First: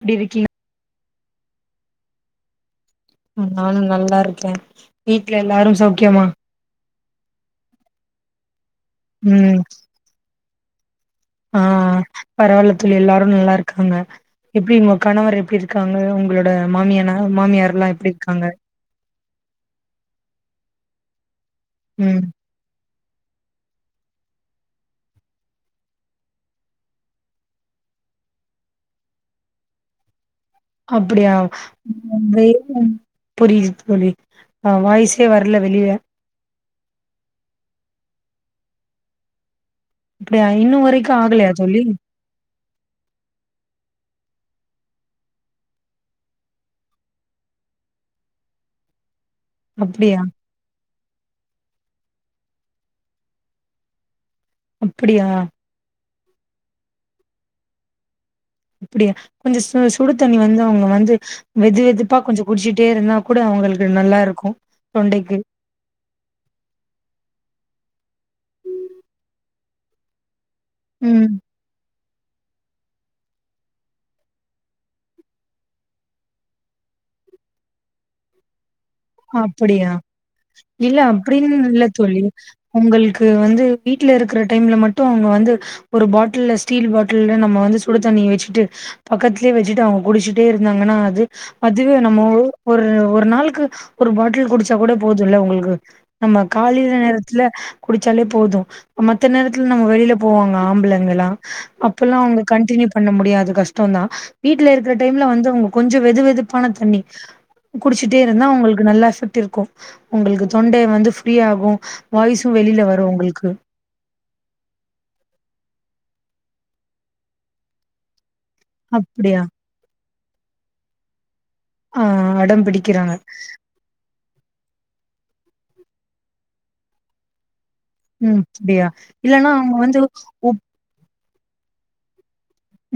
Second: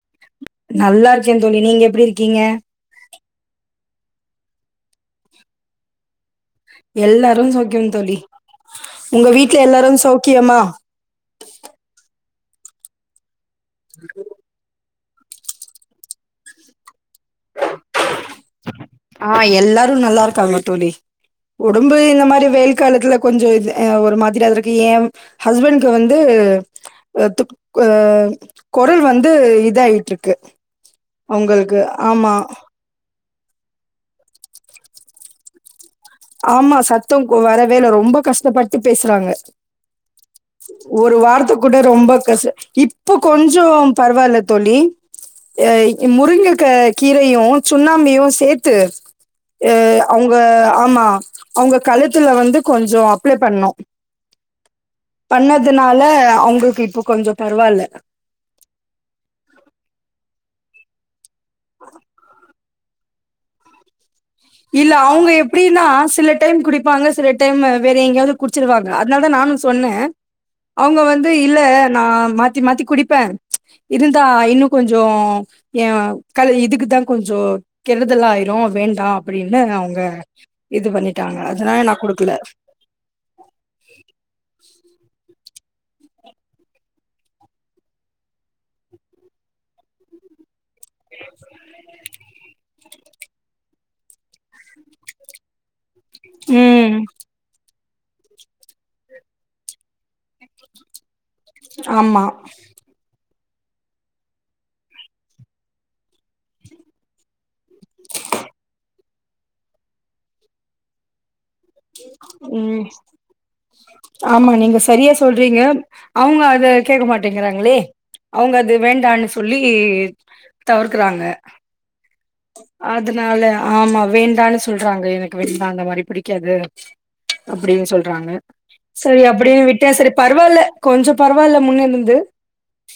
எப்டி இருக்கீ நல்லாருக்கே தோழி நீங்க எப்டி இருக்கீங்க? நானு நல்லாருக்கே வீட்ல எல்லாரு சௌக்கியமா? எல்லாரும் சௌக்கியம் தோழி உங்க ம் வீட்ல எல்லாரும் சௌக்கியமா? ஆ பரவால்ல தோழி எல்லாரு நல்லாரு க்காங்க எப்டி ஒ கணவர் எப்டி இருக்காங்க? உங்களோட மாமியானா மாமியார்லா எப்டி இருக்காங்க? ஆ எல்லாரு நல்லாருக்காங்க தோழி உடம்பு ம் இந்த மாரி வெயில் காலத்துல கொஞ்சொ இது அ ஒரு மாதிரி அவருக்கு ஏ ஹஸ்பண்ட்க்கு வந்து அ துக் ஆ கொரல் வந்து இதாயிட்ருக்கு அப்புடியா [unintelligible] புரியிது தோழி அ வாய்ஸே வர்ல வெளிய ஆமா சத்தொக் வரவேல்ல ரொம்ப கஷ்டப்பட்டு பேசுறாங்க அப்டியா இன்னு வரைக்கு ஒரு ஆகலையா வார்த்த கூட தோழி ரொம்ப கச இப்ப கொஞ்சொ பரவால்ல தோழி எ முருங்கக கீரையு சுண்ணாம்பயு சேத்து அ அப்டியா அவுங்க ஆமா அவுங்க கழுத்துல வந்து கொஞ்சொ அப்ளே பண்ணோ அப்டியா பண்ணதுனால அவுங்கக்கு இப்ப கொஞ்சொ பரவால்ல அப்புடியா கொஞ்ச ச சுடு தண்ணி வந்து அவுங்க வந்து வெது வெதுப்பா கொஞ்சொ குடிச்சிட்டே இருந்தா கூட அவுங்களுக்கு நல்லா இரு இல்ல அவுங்க எப்டின்னா சில டைம் குடிப்பாங்க சில டைமு வேற எங்யாவ்து குடிச்சிருவாங்க அதுனால தா நானு சொன்னே அவுங்க ம் வந்து இல்ல நா மாத்தி மாத்தி குடிப்பே இருந்தா இன்னு கொஞ்சோ ஏ கல் இதுக்கு தா கொஞ்சோ கெடுதல் ஆயிரு வேண்டா அப்டின்னு அப்புடியா அவுங்க இது இல்ல பண்ணிட்டாங்க அப்டின் அதனால இல்ல நா தோழி குடுக்கல உங்கள்க்கு வந்து வீட்ல இருக்குற டைம்ல மட் டு அவுங்க வந்து ஒரு பாட்டில்ல ஸ்டீல் பாட்டில்ல நம்ம வந்து சுடு தண்ணி வச்சுட்டு பக்கத்லயே வச்சிட்டு அவுங்க குடிச்சுட்டே இரு இருந்தாங்கன்னா அது அதுவே நம்ம உ ஒரு ஒரு நாள்க்கு ஒரு பாட்டில் குடிச்சா கூட போதுல்ல உங்களுக்கு நம்ம காலைல ம் நேரத்துல குளிச்சாலே போது மத்த நேரத்துல நம்ம வெளியல போவாங்க ஆம்பளைங்களா அப்பல்லா ஆமா அவுங்க கண்டினியூ பண்ண முடியாது கஷ்டதா வீட்ல இருக்கற டைம்ல வந்து. அவுங்க கொஞ்சொ வெது வெதுப்பான தண்ணி குடிச்சிட்டே இருந்தா அவுங்களுக் நல்ல எஃக்ட் இருக்கு உங்களுக்கு தொண்டை வந்து ஃப்ரீயாகு ம் ஆமா நீங்க சரியா சொல்றீங்க அவுங்க அத கேக்க மாட்டேங்கிறாங்களே அவுங்க அத வேண்டான் அப்டியா சொல்லி தவர்க்கறாங்க ஆ அடம் பிடிக்கிறாங்க அதனால ஆமா வேண்டான் சொல்றாங்க எனக் வீட்ல அந்த மாரி பிடிக்காது அப்டின் சொல்றாங்க ம் அப்டியா சரி இல்லன்னா அப்பிடின்னு அவங்க விட்டா வந்து சரி உப் பரவால்ல கொஞ்சொ பரவால்ல முன்ன இருந்து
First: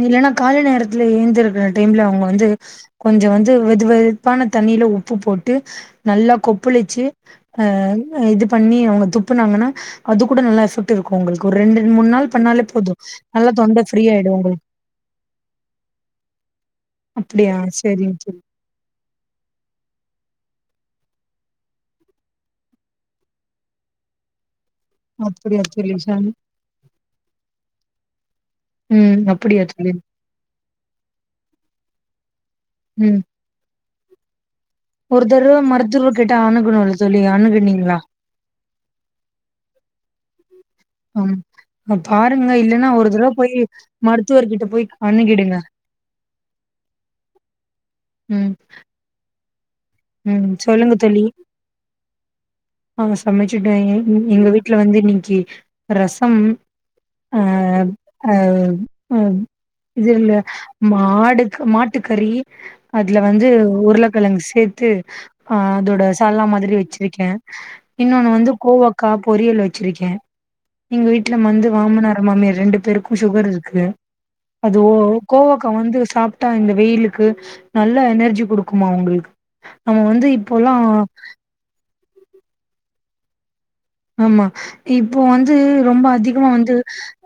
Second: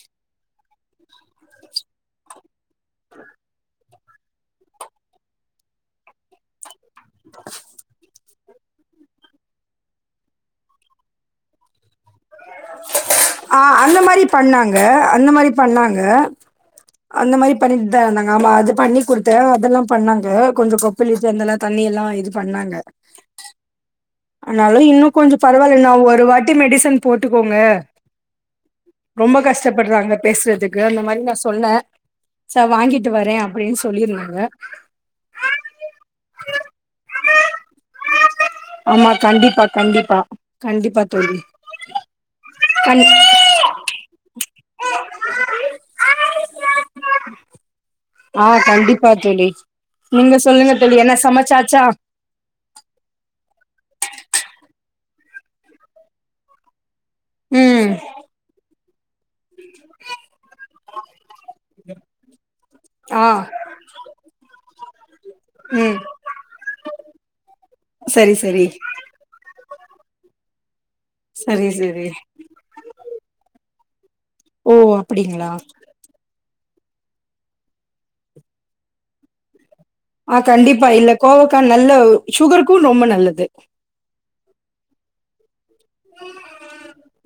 இல்லன்னா காலை நேரத்துல ஏழுந்திருக்க டைம்ல அவுங்க வந்து கொஞ்சொ வந்து வெது வெதுப்பான தண்ணில உப்பு போட்டு நல்லா கொப்புளிச்சு ஆ அ இது பண்ணி அவுங்க துப்புனாங்கன்னா அது கூட நல்லா எஃபக்ட் இருக்கு உங்களுக்கு ஒரு ரெண்டு மூன் நாள் பண்ணாலே போது நல்லா தொண்ட ஃப்ரீ ஆயிடு உங்களுக் ங்க அந்த மாரி பண்ணாங்க அந்த மாரி அப்டியா பண்ணிட்டு தா இருந்தாங்க செரிங்க ஆமா அது பண்ணி குடுத்தே அதெல்லா பண்ணாங்க கொஞ்சொ கொப்பிலிட்டு இருந்தெல்லா தண்ணில்லா இது பண்ணாங்க ஆனாலு இன்னு கொஞ்ச தோழி அப்டியா பரவால்ல தோழி ஒரு வாட்டி மெடிசன் போட்டுக்கோங்க ம் ரொம்ப அப்டியா தோழி கஷ்டப்படறாங்க பேசுறதுக்கு அந்த மாரி நா சொன்னே சா வாங்கிட்டு ம் வரேன் அப்டின்னு சொ சொல்லிருந்தாங்க ஒரு தடவ மருத்துவர்கிட்ட அனுகணு தோழி அணுகணிங்களா ஆமா கண்டிப்பா கண்டிப்பா கண்டிப்பா தோழி ஆமா பாருங்க இல்லன்னா கண் ஒரு தடவ போய் மருத்துவர் கிட்ட போய் அனுகிடுங்க ஆ கண்டிப்பா தோழி நீங்க ம் சொல்லுங்க என்ன தோழி சமச்சாச்சா ஆ சமைச்சுட்டே ம் எங்க வீட்ல வந்து இன்னக்கி ரசம் ஆ ம் ஆ ஆ இது இந்த மாடு க் மாட்டுக்கறி அதுல ஆ வந்து உருளக்கெழங்கு சே த்து ம் அதோட சால்னா மாதிரி வச்சிருக்கே இன்னொன்னு சரி வந்து சரி கோவக்கா பொரியல் வ ச்சிருக்கே எங்க வீட்ல சரி வந்து சரி மாமனார் மாமியார் ரெண்டு பேருக்கு சுகர் இருக்கு அது ஓ கோவக்கா வந்து சாப் ட்டா இந்த வெயிலுக்கு நல்ல எனர்ஜி குடுக்குமா அவுங்களுக்கு ஆ கண்டிப்பா இல்ல கோவக்கா நல்ல சுகர்க்கு ரொம்ப நல்லது ஆமா இப்ப வந்து ரொம்ப அதிகமா வந்து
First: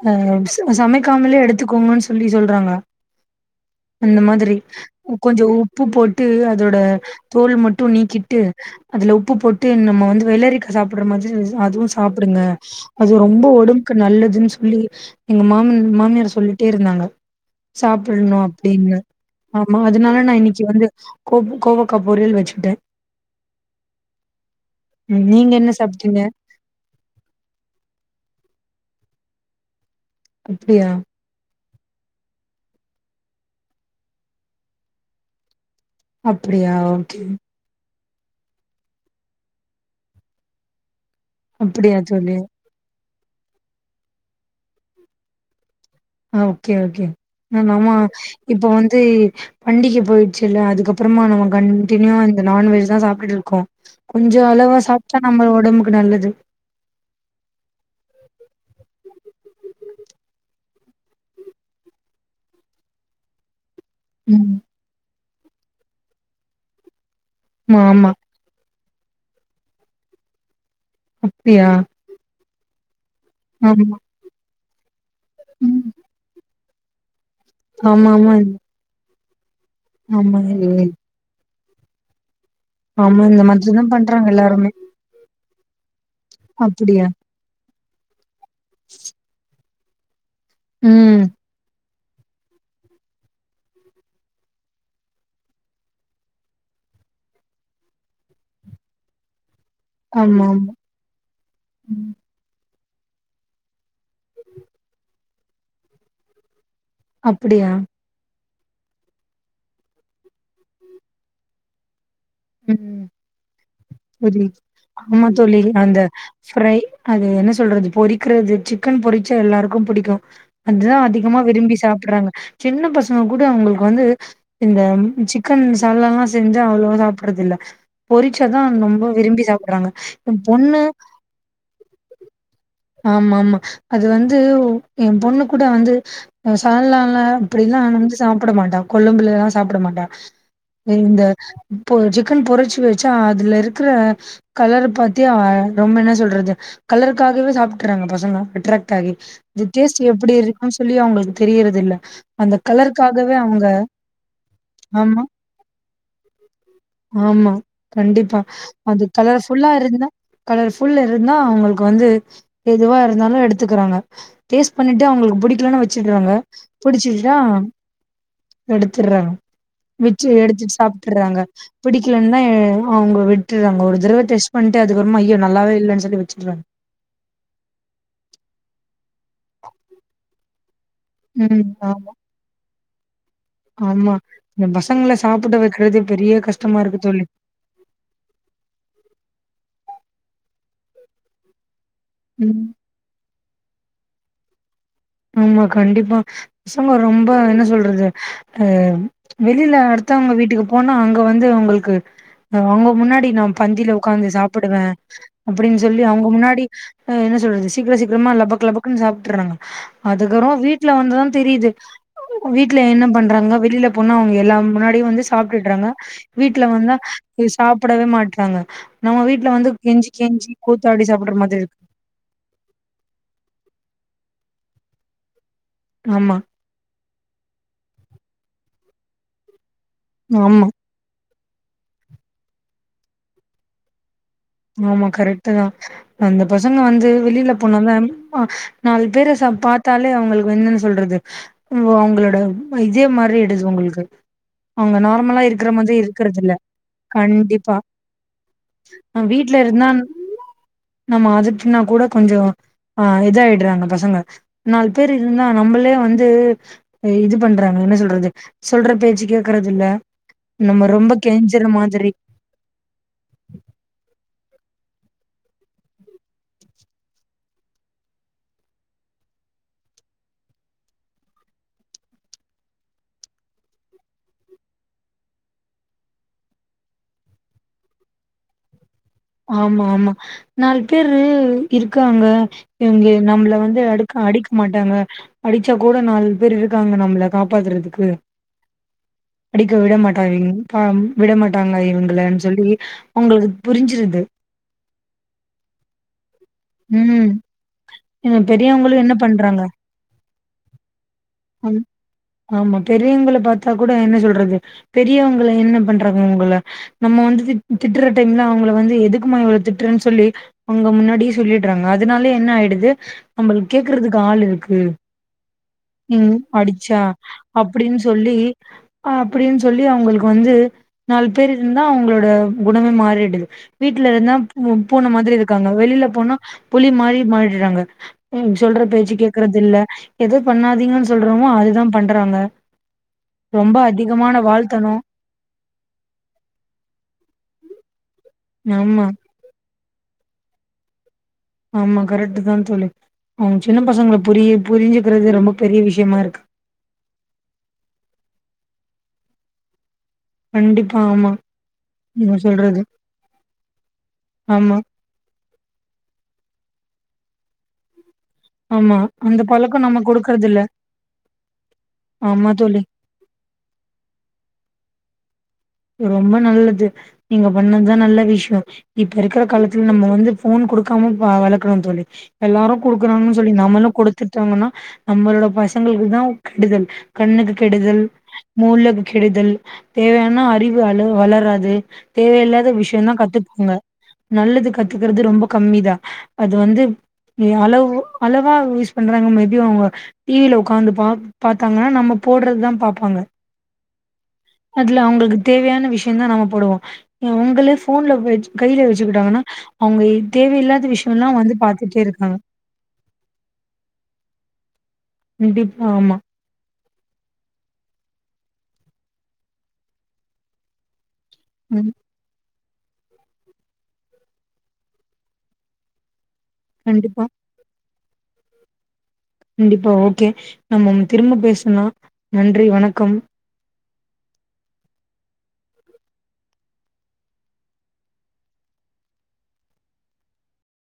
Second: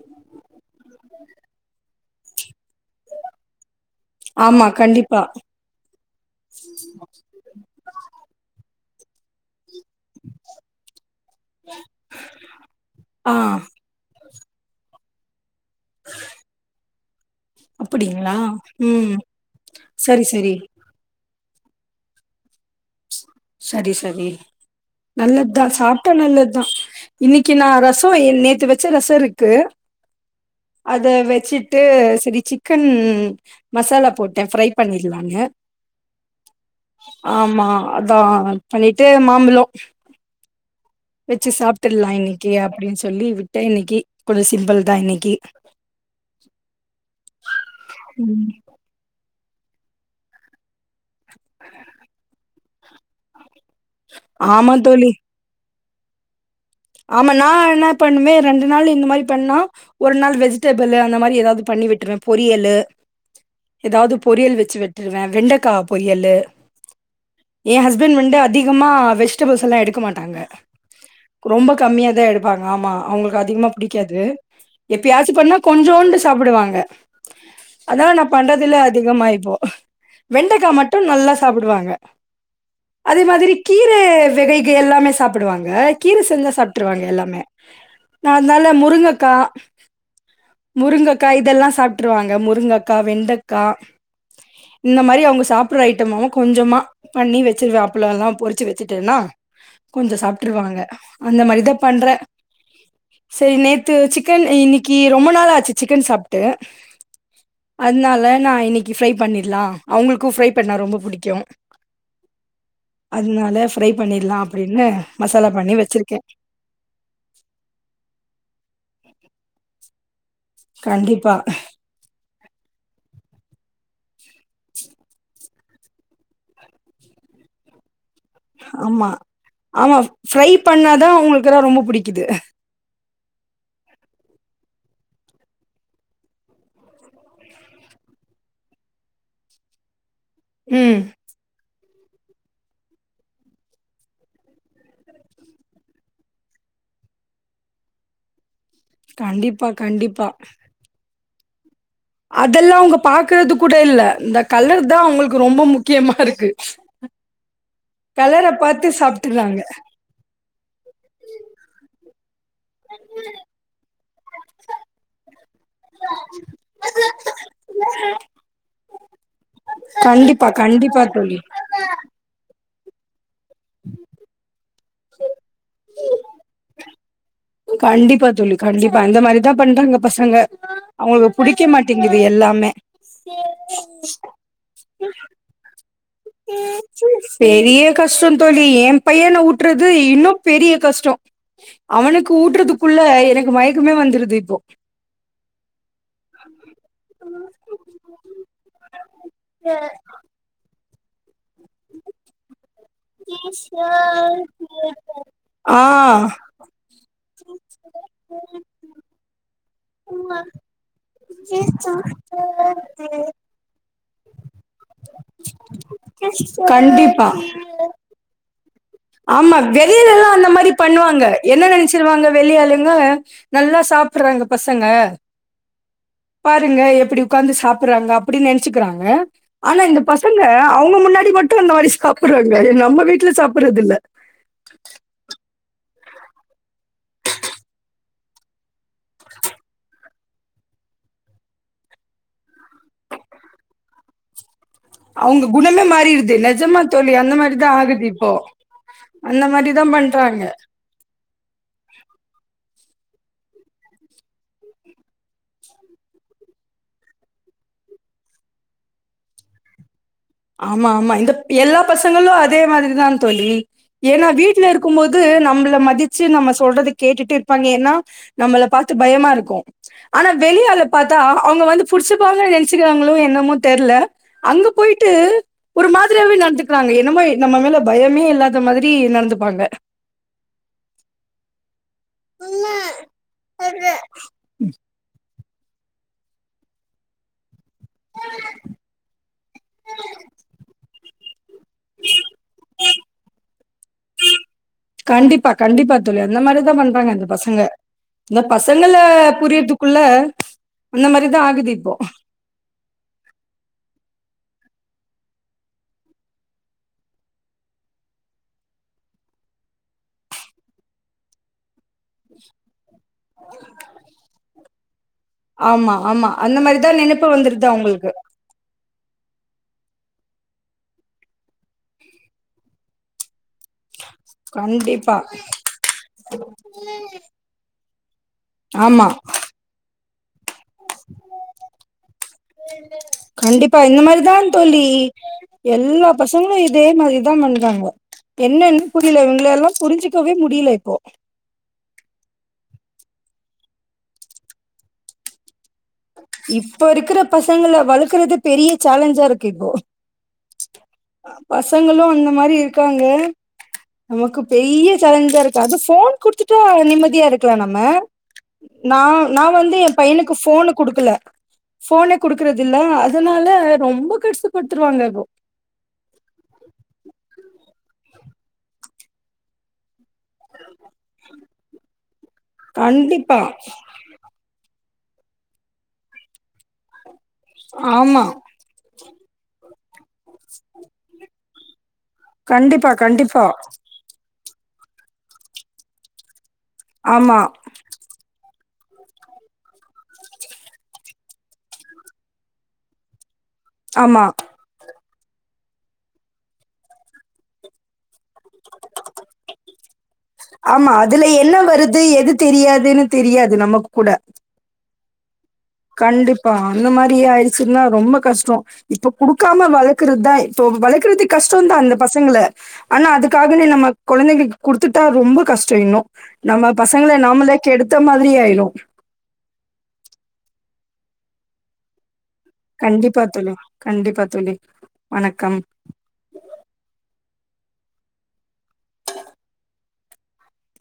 ஆ து சமைக்காமலே எடுத்துக்கோங்கன்னு சொல்லி சொல்றாங்க அந்த மாதிரி ஆமா உ கண்டிப்பா. கொஞ்சோ உப்பு போட்டு அதோட தோல் மட்டு நீக்கிட்டு அதுல உப்பு போட்டு நம்ம வந்து வெள்ளரிக்கா சாப்புடுற மா அதுவு சாப்புடுங்க அது ஆ ரொம்ப ஒடம்புக்கு நல்லதுன்னு சொ ல்லி எங்க மா ம் மாமியார் சொல்லிட்டே இருந்தாங்க அப்படிங்களா? சாப்புடனு அப்டின்னு ம். ஆமா அதுனால சரி, நா சரி, இன்னிக்கு வந்து கோப் கோவக்கா பொரியல் வச்சுட்டே சரி சரி ம். நீங்க நல்லதுதா என்ன சாப்ட்டா சாப்ட்டீங்க நல்லதுதா இன்னக்கி நா ரசோ எ நேத்து வெச்ச ரசோ இருக்கு அப்டியா அத வெச்சு ட்டு செரி சிக்கன் மசாலா போட்டே ஃப்ரை பண்ணிடலான்னு அப்டியா ஓகே அதா பண்ணிட்டு மாம்பழோ வெச்சு அப்டியா சாப்ட்டுருலா தோழி இன்னிக்கு அப்டின்னு சொல்லி விட்டே இன்னக்கி கொஞ்சோ சிம்பிள்தா இன்னக்கி ஆ ஓகே ஓகே ஆ நாம ம். இப்ப வந்து பண்டிக போயிட்ச்சுல்ல அதுக்கப் புறமா நம்ம கண்டினியூவா இந்த நான்வெஜ்தா சாப்புடுட்டு இருக்கோ கொஞ்ச ஆமா அளவா தோழி. சாப்ட்டா நம்ம ஒடம்புக் கு நல்லது ஆமா நா என்ன பண்ணுவே ரெண்டு நாள் இந்த மாரி பண்ணா ஒரு நாள் வெஜிடேபுள் அந்த மாரி எதாவது பண்ணி விட்டுருவே பொரியலு எதாவது ம் பொரியல் வெச்சுவிட்டுருவே வெண்டக்கா பொரியல்லு ஏ ஆமா ஆமா ஹஸ்பண்ட் வன்ட்டு அதி கமா வெஜிடேபுள்ஸ் எல்லா எடுக்கமாட்டாங்க க் அப்டியா ரொம்ப கம்மியாதா எடு ப்பாங்க ஆமா அவங்களுக் றா அதிகமா ஆமா புடிக்காது எப்பியாச்சு பண்ணா ம் கொஞ்சோண்டு சாப்புடுாங் சாப்பிடுவாங்க அதா ஆமா நா ஆமா பண்றதுல அதிகமாயி ஆமா வெண்டைக்கா ஏய், மட்டு நல்லா ச சாப்புடுவாங்க அதே ஆமா இந்த மாதிரி மாதிரிதா கீரை பண்றாங்க எல்லாருமே வெகைகள் எல்லாமே சாப் ப்புடுவாங்க கீர செஞ்சா சாப்பிட்டுருவாங்க அப்டியா எல்லாமே நா அனால முருங்கக்கா ம் முருங்கக்கா இதெல்லா சாப் ட்ருவாங்க முருங்கக்கா வெண்டக்கா இந்த மாரி அவுங்க சாப்புடுற ஐட்டம் கொஞ்சமா பண்ணி வச்சிருவே அப்பளல்லா பொரிச்சி வச்சிட்டன்னா கொஞ்சோ ஆமா ஆமா சாப்ட்டுருவாங்க அந்த மாரிதா பண்ற ம் சேரி நேத்து சிக்கன் இன்னிக்கு ரொம்ப நாள் ஆச்சி சிக்கன் சாப்புட்டு அப்பிடியா இன்னா இன்னிக்கு ஃப்ரை பண்ணிரலா அவங்களுக்கு ஃப்ரை பண்ணா ரொம்ப புடிக்கு ம் அதனால ஃப்ரை பண்ணிடலாம் புரி அப்டின்னு ஆமா மசாலா தோழி பண்ணி வச் அந்த ஃப்ரை அது என்ன சொல்றது பொறிக்கிறது வச்சி சிக்கன் பொரிச்சா எல்லாருக்கும் பிடிக்கும் அதுதான் கண்டிப்பா அதிகமா விரும்பி சாப்படறாங்க சின்ன பசங்க கூடோ அவங்களுக்கு வந்து இந்த சிக் கன் மசாலாலா செஞ்சா அவ்ளோ சாப் பறதுல்ல ஆமா ஆமா என் ஃப்ரை பொண்ணு பண்ணாதான் அவுங்களுக்குல்லாம் ரொம்ப புடிக்குது ஆமா ஆமா அது வந்து என் பொண்ணு கூட வந்து சால்னால அப்டிலாம் வந்து சாப்பட மாட்டா கொழும்புலலாம் சாப்பட மாட்டா ம் இந்த இப்போ சிக்கன் பொரிச்சு வச்சா அதுல இருக்கிற கலர பாத்தே ஆ ரொம்ப என்ன சொல்றது கலருக்காகவே சாப் டறாங்க பசங்க அட்ராக்ட் டாகி இந்த கண்டிப்பா டேஸ்ட் கண்டிப்பா எப்டி இருக்குன்னு சொல்லி அவுங்களுக்கு தெரிகிறதில்ல அந்த அதெல்லா அவங்க கலருக்காகவே பாக்குறது அவுங்க கூட இல்ல இந்த கலர் தா ஆமா அவங்களுக்கு ரொம்ப முக்கியமா இருக்கு ஆமா கண்டிப்பா கலர பாத்து அது சாப்ட்டுறாங்க கலர்ஃபுல்லா இருந்தா கலர்ஃபுல்ல இருந்தா அவுங்களுக்கு வந்து எதுவா இருந்தாலும் எடுத்துக்கிறாங்க டேஸ்ட் பண்ணிட்டு அவுங்களுக்கு புடிக்கலன்னா வச்சிடுவாங்க புடிச்சிட்டா எடுத்துடறாங்க வச்சி கண்டிப்பா எடுத்துட்டு கண்டிப்பா தோழி சாப்ட்டறாங்க புடிக்கலன்னா அவுங்க விட் டறாங்க ஒரு தடவ டெஸ்ட் பண்ட்டு அக்கப்பறமா ஐயோ நல்லாவே இல்லன் சொல்லி வச்சிடறாங்க கண்டிப்பா தோழி கண்டிப்பா இந்த மாரிதான் பண்றாங்க பசங்க அவுங்களுக்கு புடிக்க ம் ஆமா மாட்டேங்குது எல்லாமே ஆமா இந்த பசங்கள சாப்பட வைக்க பெரிய கஷ்டம் தோழி என் பையன ஊட்டறது இன்னும் பெரிய கஷ்டம் அவனுக்கு ம் ஊட்டறதுக்குள்ள எனக்கு மயக்கமே வந்துருது இப்போ ஆமா கண்டிப்பா பசங்க ரொம்ப என்ன சொல்றது ஆ வெளியில அடுத்தவங்க வீட்டுக்கு போனா அங்க வ ந்து அவுங்களுக்கு நா உங்க முன்னாடி நா பந்தில உக்காந்து சாப்பிடுவே ஆ அப்பிடின்னு சொல்லி அவங்க முன்னாடி ஆ என்ன சொல்றது சீக்கிர சீக்கிரமா லபக் லபக்குன்னு சாப்ட்டுர்றாங்க அதுக்கப்புறமா வீட்ல வந்துதா தெரியுது வீட்ல என்ன பண்றாங்க வெளி ல போனா அவங்க எல்லார் முன்னா டி வந்து சாப்ட்டுடறாங்க வீட்ல வந்தா கண்டிப்பா இது சாப்படவே மாட்றாங்க நம்ம வீட்ல ஆமா வந்து வெளில கெஞ்சி எல்லா அந்த கெஞ்சி மாரி கூத்தாடி பண்ணுவாங்க சாப்டுற மாதிரி என்ன இருக்கு நெனைச்சிருவாங்க வெளி ஆளுங்க நல்லா சாப் பட்றாங்க பசங்க ஆமா பாருங்க எப்பிடி உக்காந்து சாப்பட்றாங்க அ ப்டி நெனச்சுக்கறாங்க ஆனா இந்த பசங்க ஆமா அவங்க முன்னாடி மட் டு அந்த மாரி சாப்படுறாங்க எ நம்ம வீட்ல சாப்படுறதில்ல ஆமா கரெக்ட்டுதா அந்த பசங்க வந்து வெளில போனாலே ஆ நாலு பேர சா பாத்தாலே அவங்களுக்கு என்னன்னு சொல்றது ம் அவங்களோட இதே மாரிடுது உங்களுக்கு நார்மலா அவங்க இருக்கிற குணமே மாதிரி மாறிடுது இருக்கறது இல்ல நெஜமா தோழி அந்த மாரிதா ஆகுது இப்போ ஆ அந்த வீட்ல மாரி இருந்தா தான் பண்றாங்க. நம்ம அதட்டுனா கூட கொஞ்சோ ஆ இதாயிடுறாங்க பசங்க நாலு பேர் இருந்தா நம்பளே வந்து இ இது பண்றாங்க என்ன சொல்றது சொல்ற பேச்சு கேக்குறது இல்ல நம்ம ஆமா ரொம்ப ஆமா இந்த கெஞ்சற எல்லா மாதிரி பசங்களு அதே மாதிரிதா தோழி ஏன்னா வீட்ல இருக்கும் போது நம்பள மதிச்சு நம்ம சொல்றத கேட்டுட்டு இருப்பாங்க ஏன்னா நம்மள பாத்து பயமா இருக்கு. ஆனா வெளி ஆள பாத்தா அவங்க வந்து புடிச்சுப்பாங்க நெனச்சுக்கிறாங்களோ என்னமோ தெர்ல அங்க போய் ட்டு ஒரு மாதிரியாவே நடந்துக்கிறாங்க என்னமோ நம்ம மேல பயமே இல்லாத மாதி ஆமா ஆமா நாலு பேரு இருக்காங்க இவங்க நம்மள வந்து அடுக்க அடிக்க மாட்டாங்க அடிச்சா கூட நாலு பேர் இருக்காங்க நம்மள காப்பாத்துறது க்கு அடிக்க விட மாட்டாங்க பாம் விடமாட் டாங்க இவங்களன்னு சொல்லி அவுங்களுக்கு புரிஞ்சிரு கண்டிப்பா கண்டிப்பா தோழி அந்த மாரிதா பண்றாங்க இந்த ம் பசங்க இந்த ஏன்னா பசங்கள பெரியவங்களும் என்ன பண்றாங்க புரியறதுக்குள்ள அந்த மாரிதா ஆகுது இப்போ ஆமா பெரியவங்களு என்ன பண்றாங்க அவங்கள நம்ம வந்து திட் திட்டுற டைம்ல அவங்கள வந்து எதுக்குமா இவ்வளவு திட்டுறன்னு சொல்லி அவங்க முன்னாடி சொல்லிடுறாங்க அதனாலயே என்ன ஆயிடுது நம்மளுக்கு கேக்குறதுக்கு ஆள் இருக்கு ஆமா ஆமா ம் அந்த மாரிதா அடிச்சா நெனப்பு வந்துருது அப்பிடின்னு அவங்களுக்கு சொல்லி அப்பிடின்னு சொல்லி அவங்களுக் வந்து நாலு பேர் இருந்தா அவுங்களோட குணமே மாறிடுது வீட்ல இருந்தா பூ பூன கண்டிப்பா மாதிரி இருக்காங்க வெளில போனா புலி மாறி மாறிடுறாங் க ம் சொல்ற ஆமா பேச்சு கேக்குறதில்ல ரொம்ப கண்டிப்பா இந்த அதிகமான மாரிதா தோழி வாழ்த்தனு எல்லா பசங்களு இதே மாரிதா பண்றாங்க என்னென்னே ஆமா புரியில இவுங்ளல்லா புரிஞ்சுக்கவே முடியில இப்போ ஆமா கரெக்ட்டு தா தோழி அவுங்க சின்ன பசங்கள புரிய புரிஞ்சுக்கிறதே ரொம்ப பெரிய விஷயமா இருக்கு இப்ப இருக்குற பசங்கள வளக்குறது பெரிய சேலஞ்சா இருக்கு இப்போ கண்டிப்பா ஆமா பசங்களு அந்த நீங்க மாரி சொல்றது இருக்காங்க நமக்கு ஆமா பெரிய சேலஞ்சா இருக்கு அது ஃபோன் குடுத்துட்டா நிம்ம தியா இருக்லா நம்ம ஆமா நா அந்த நா வந்து பழக்கம் எ நம்ம பையனுக்கு குடுக்கறது இல்ல ஃபோனு குடுக்கல ஃபோன ஆமா குடுக்குறதில்ல தோழி அதுனால ரொம்ப கஷ்ட படுத்ருவாங்க இபோ இ ரொம்ப நல்லது நீங்க பண்ணதா நல்ல விஷ்யொ இப்ப இருக்குற காலத்துல நம்ம வந்து ஃபோன் குடுக்காம பா வள க்கனு தோழி எல்லாரு குடுக்குறாங்கன் கண்டிப்பா சொல்லி நம்மளு குடுத்துட்டாங்கனா நம்மளோட பசங்களுக்கு தா கெடுதல் கண்ணுக்கு கெடுதல் ஆமா மூளக்கு கெடுதல் தேவையா ன அறிவு அளோ வளரா து தேவையல்லாத கண்டிப்பா விஷ்யொந்தா கண்டிப்பா கத்துப்போங்க நல்லதுக் கத்துக்கற்து ரொம்ப கம்மிதா அது வந்து ஆமா ஒ அளவு அளவா யூஸ் பண்றாங்க மேபி அவுங்க டி வி ல உக்காந்து பா பாத்தாங்கனா நம்ம போட்றதுதா பாப்பாங்க ஆமா அதுல அவுங்ளுக் நமக்கு தேவையான விஷ்யோ தா நம்ம போடுவோ ஏ உங்களே ஃபோன்ல [unintelligible] கைலே வச்சுக்கிட்டாங்கன்னா அவுங்க இத்தேவையில்லாத ஆமா. விஷ்யோ அதுல எல்லா வந்து என்ன வருது? எது பாத்துட்டேருக்காங்க தெரியாதுன்னு தெரியாது நமக்கு கூட. கண்டிப்பா ஆமா கண்டிப்பா. அந்த மாரியே ஆய்டுச்சுன்னா ரொம்ப கஷ்டோ இப்ப குடுக்காம வளக்கற்தா இப்போ வளக்கற்திக் கஷ்டோ தா ம் அந்த பசங்கள ஆனா அதுக்காகவே நம்ம கொழந்தைங்கக் குடுத்துட்டா ரொம்ப கஷ்டோ இன்னும் நம்ம பசங்கள கண்டிப்பா நாமளே கெடுத் த மாதிரி ஆயிடும் கண்டிப்பா ஓகே நம்ம திரும்ப பேசனா நன்றி வணக்கம் கண்டிப்பா தோழி. கண்டிப்பா தோழி வணக்கம்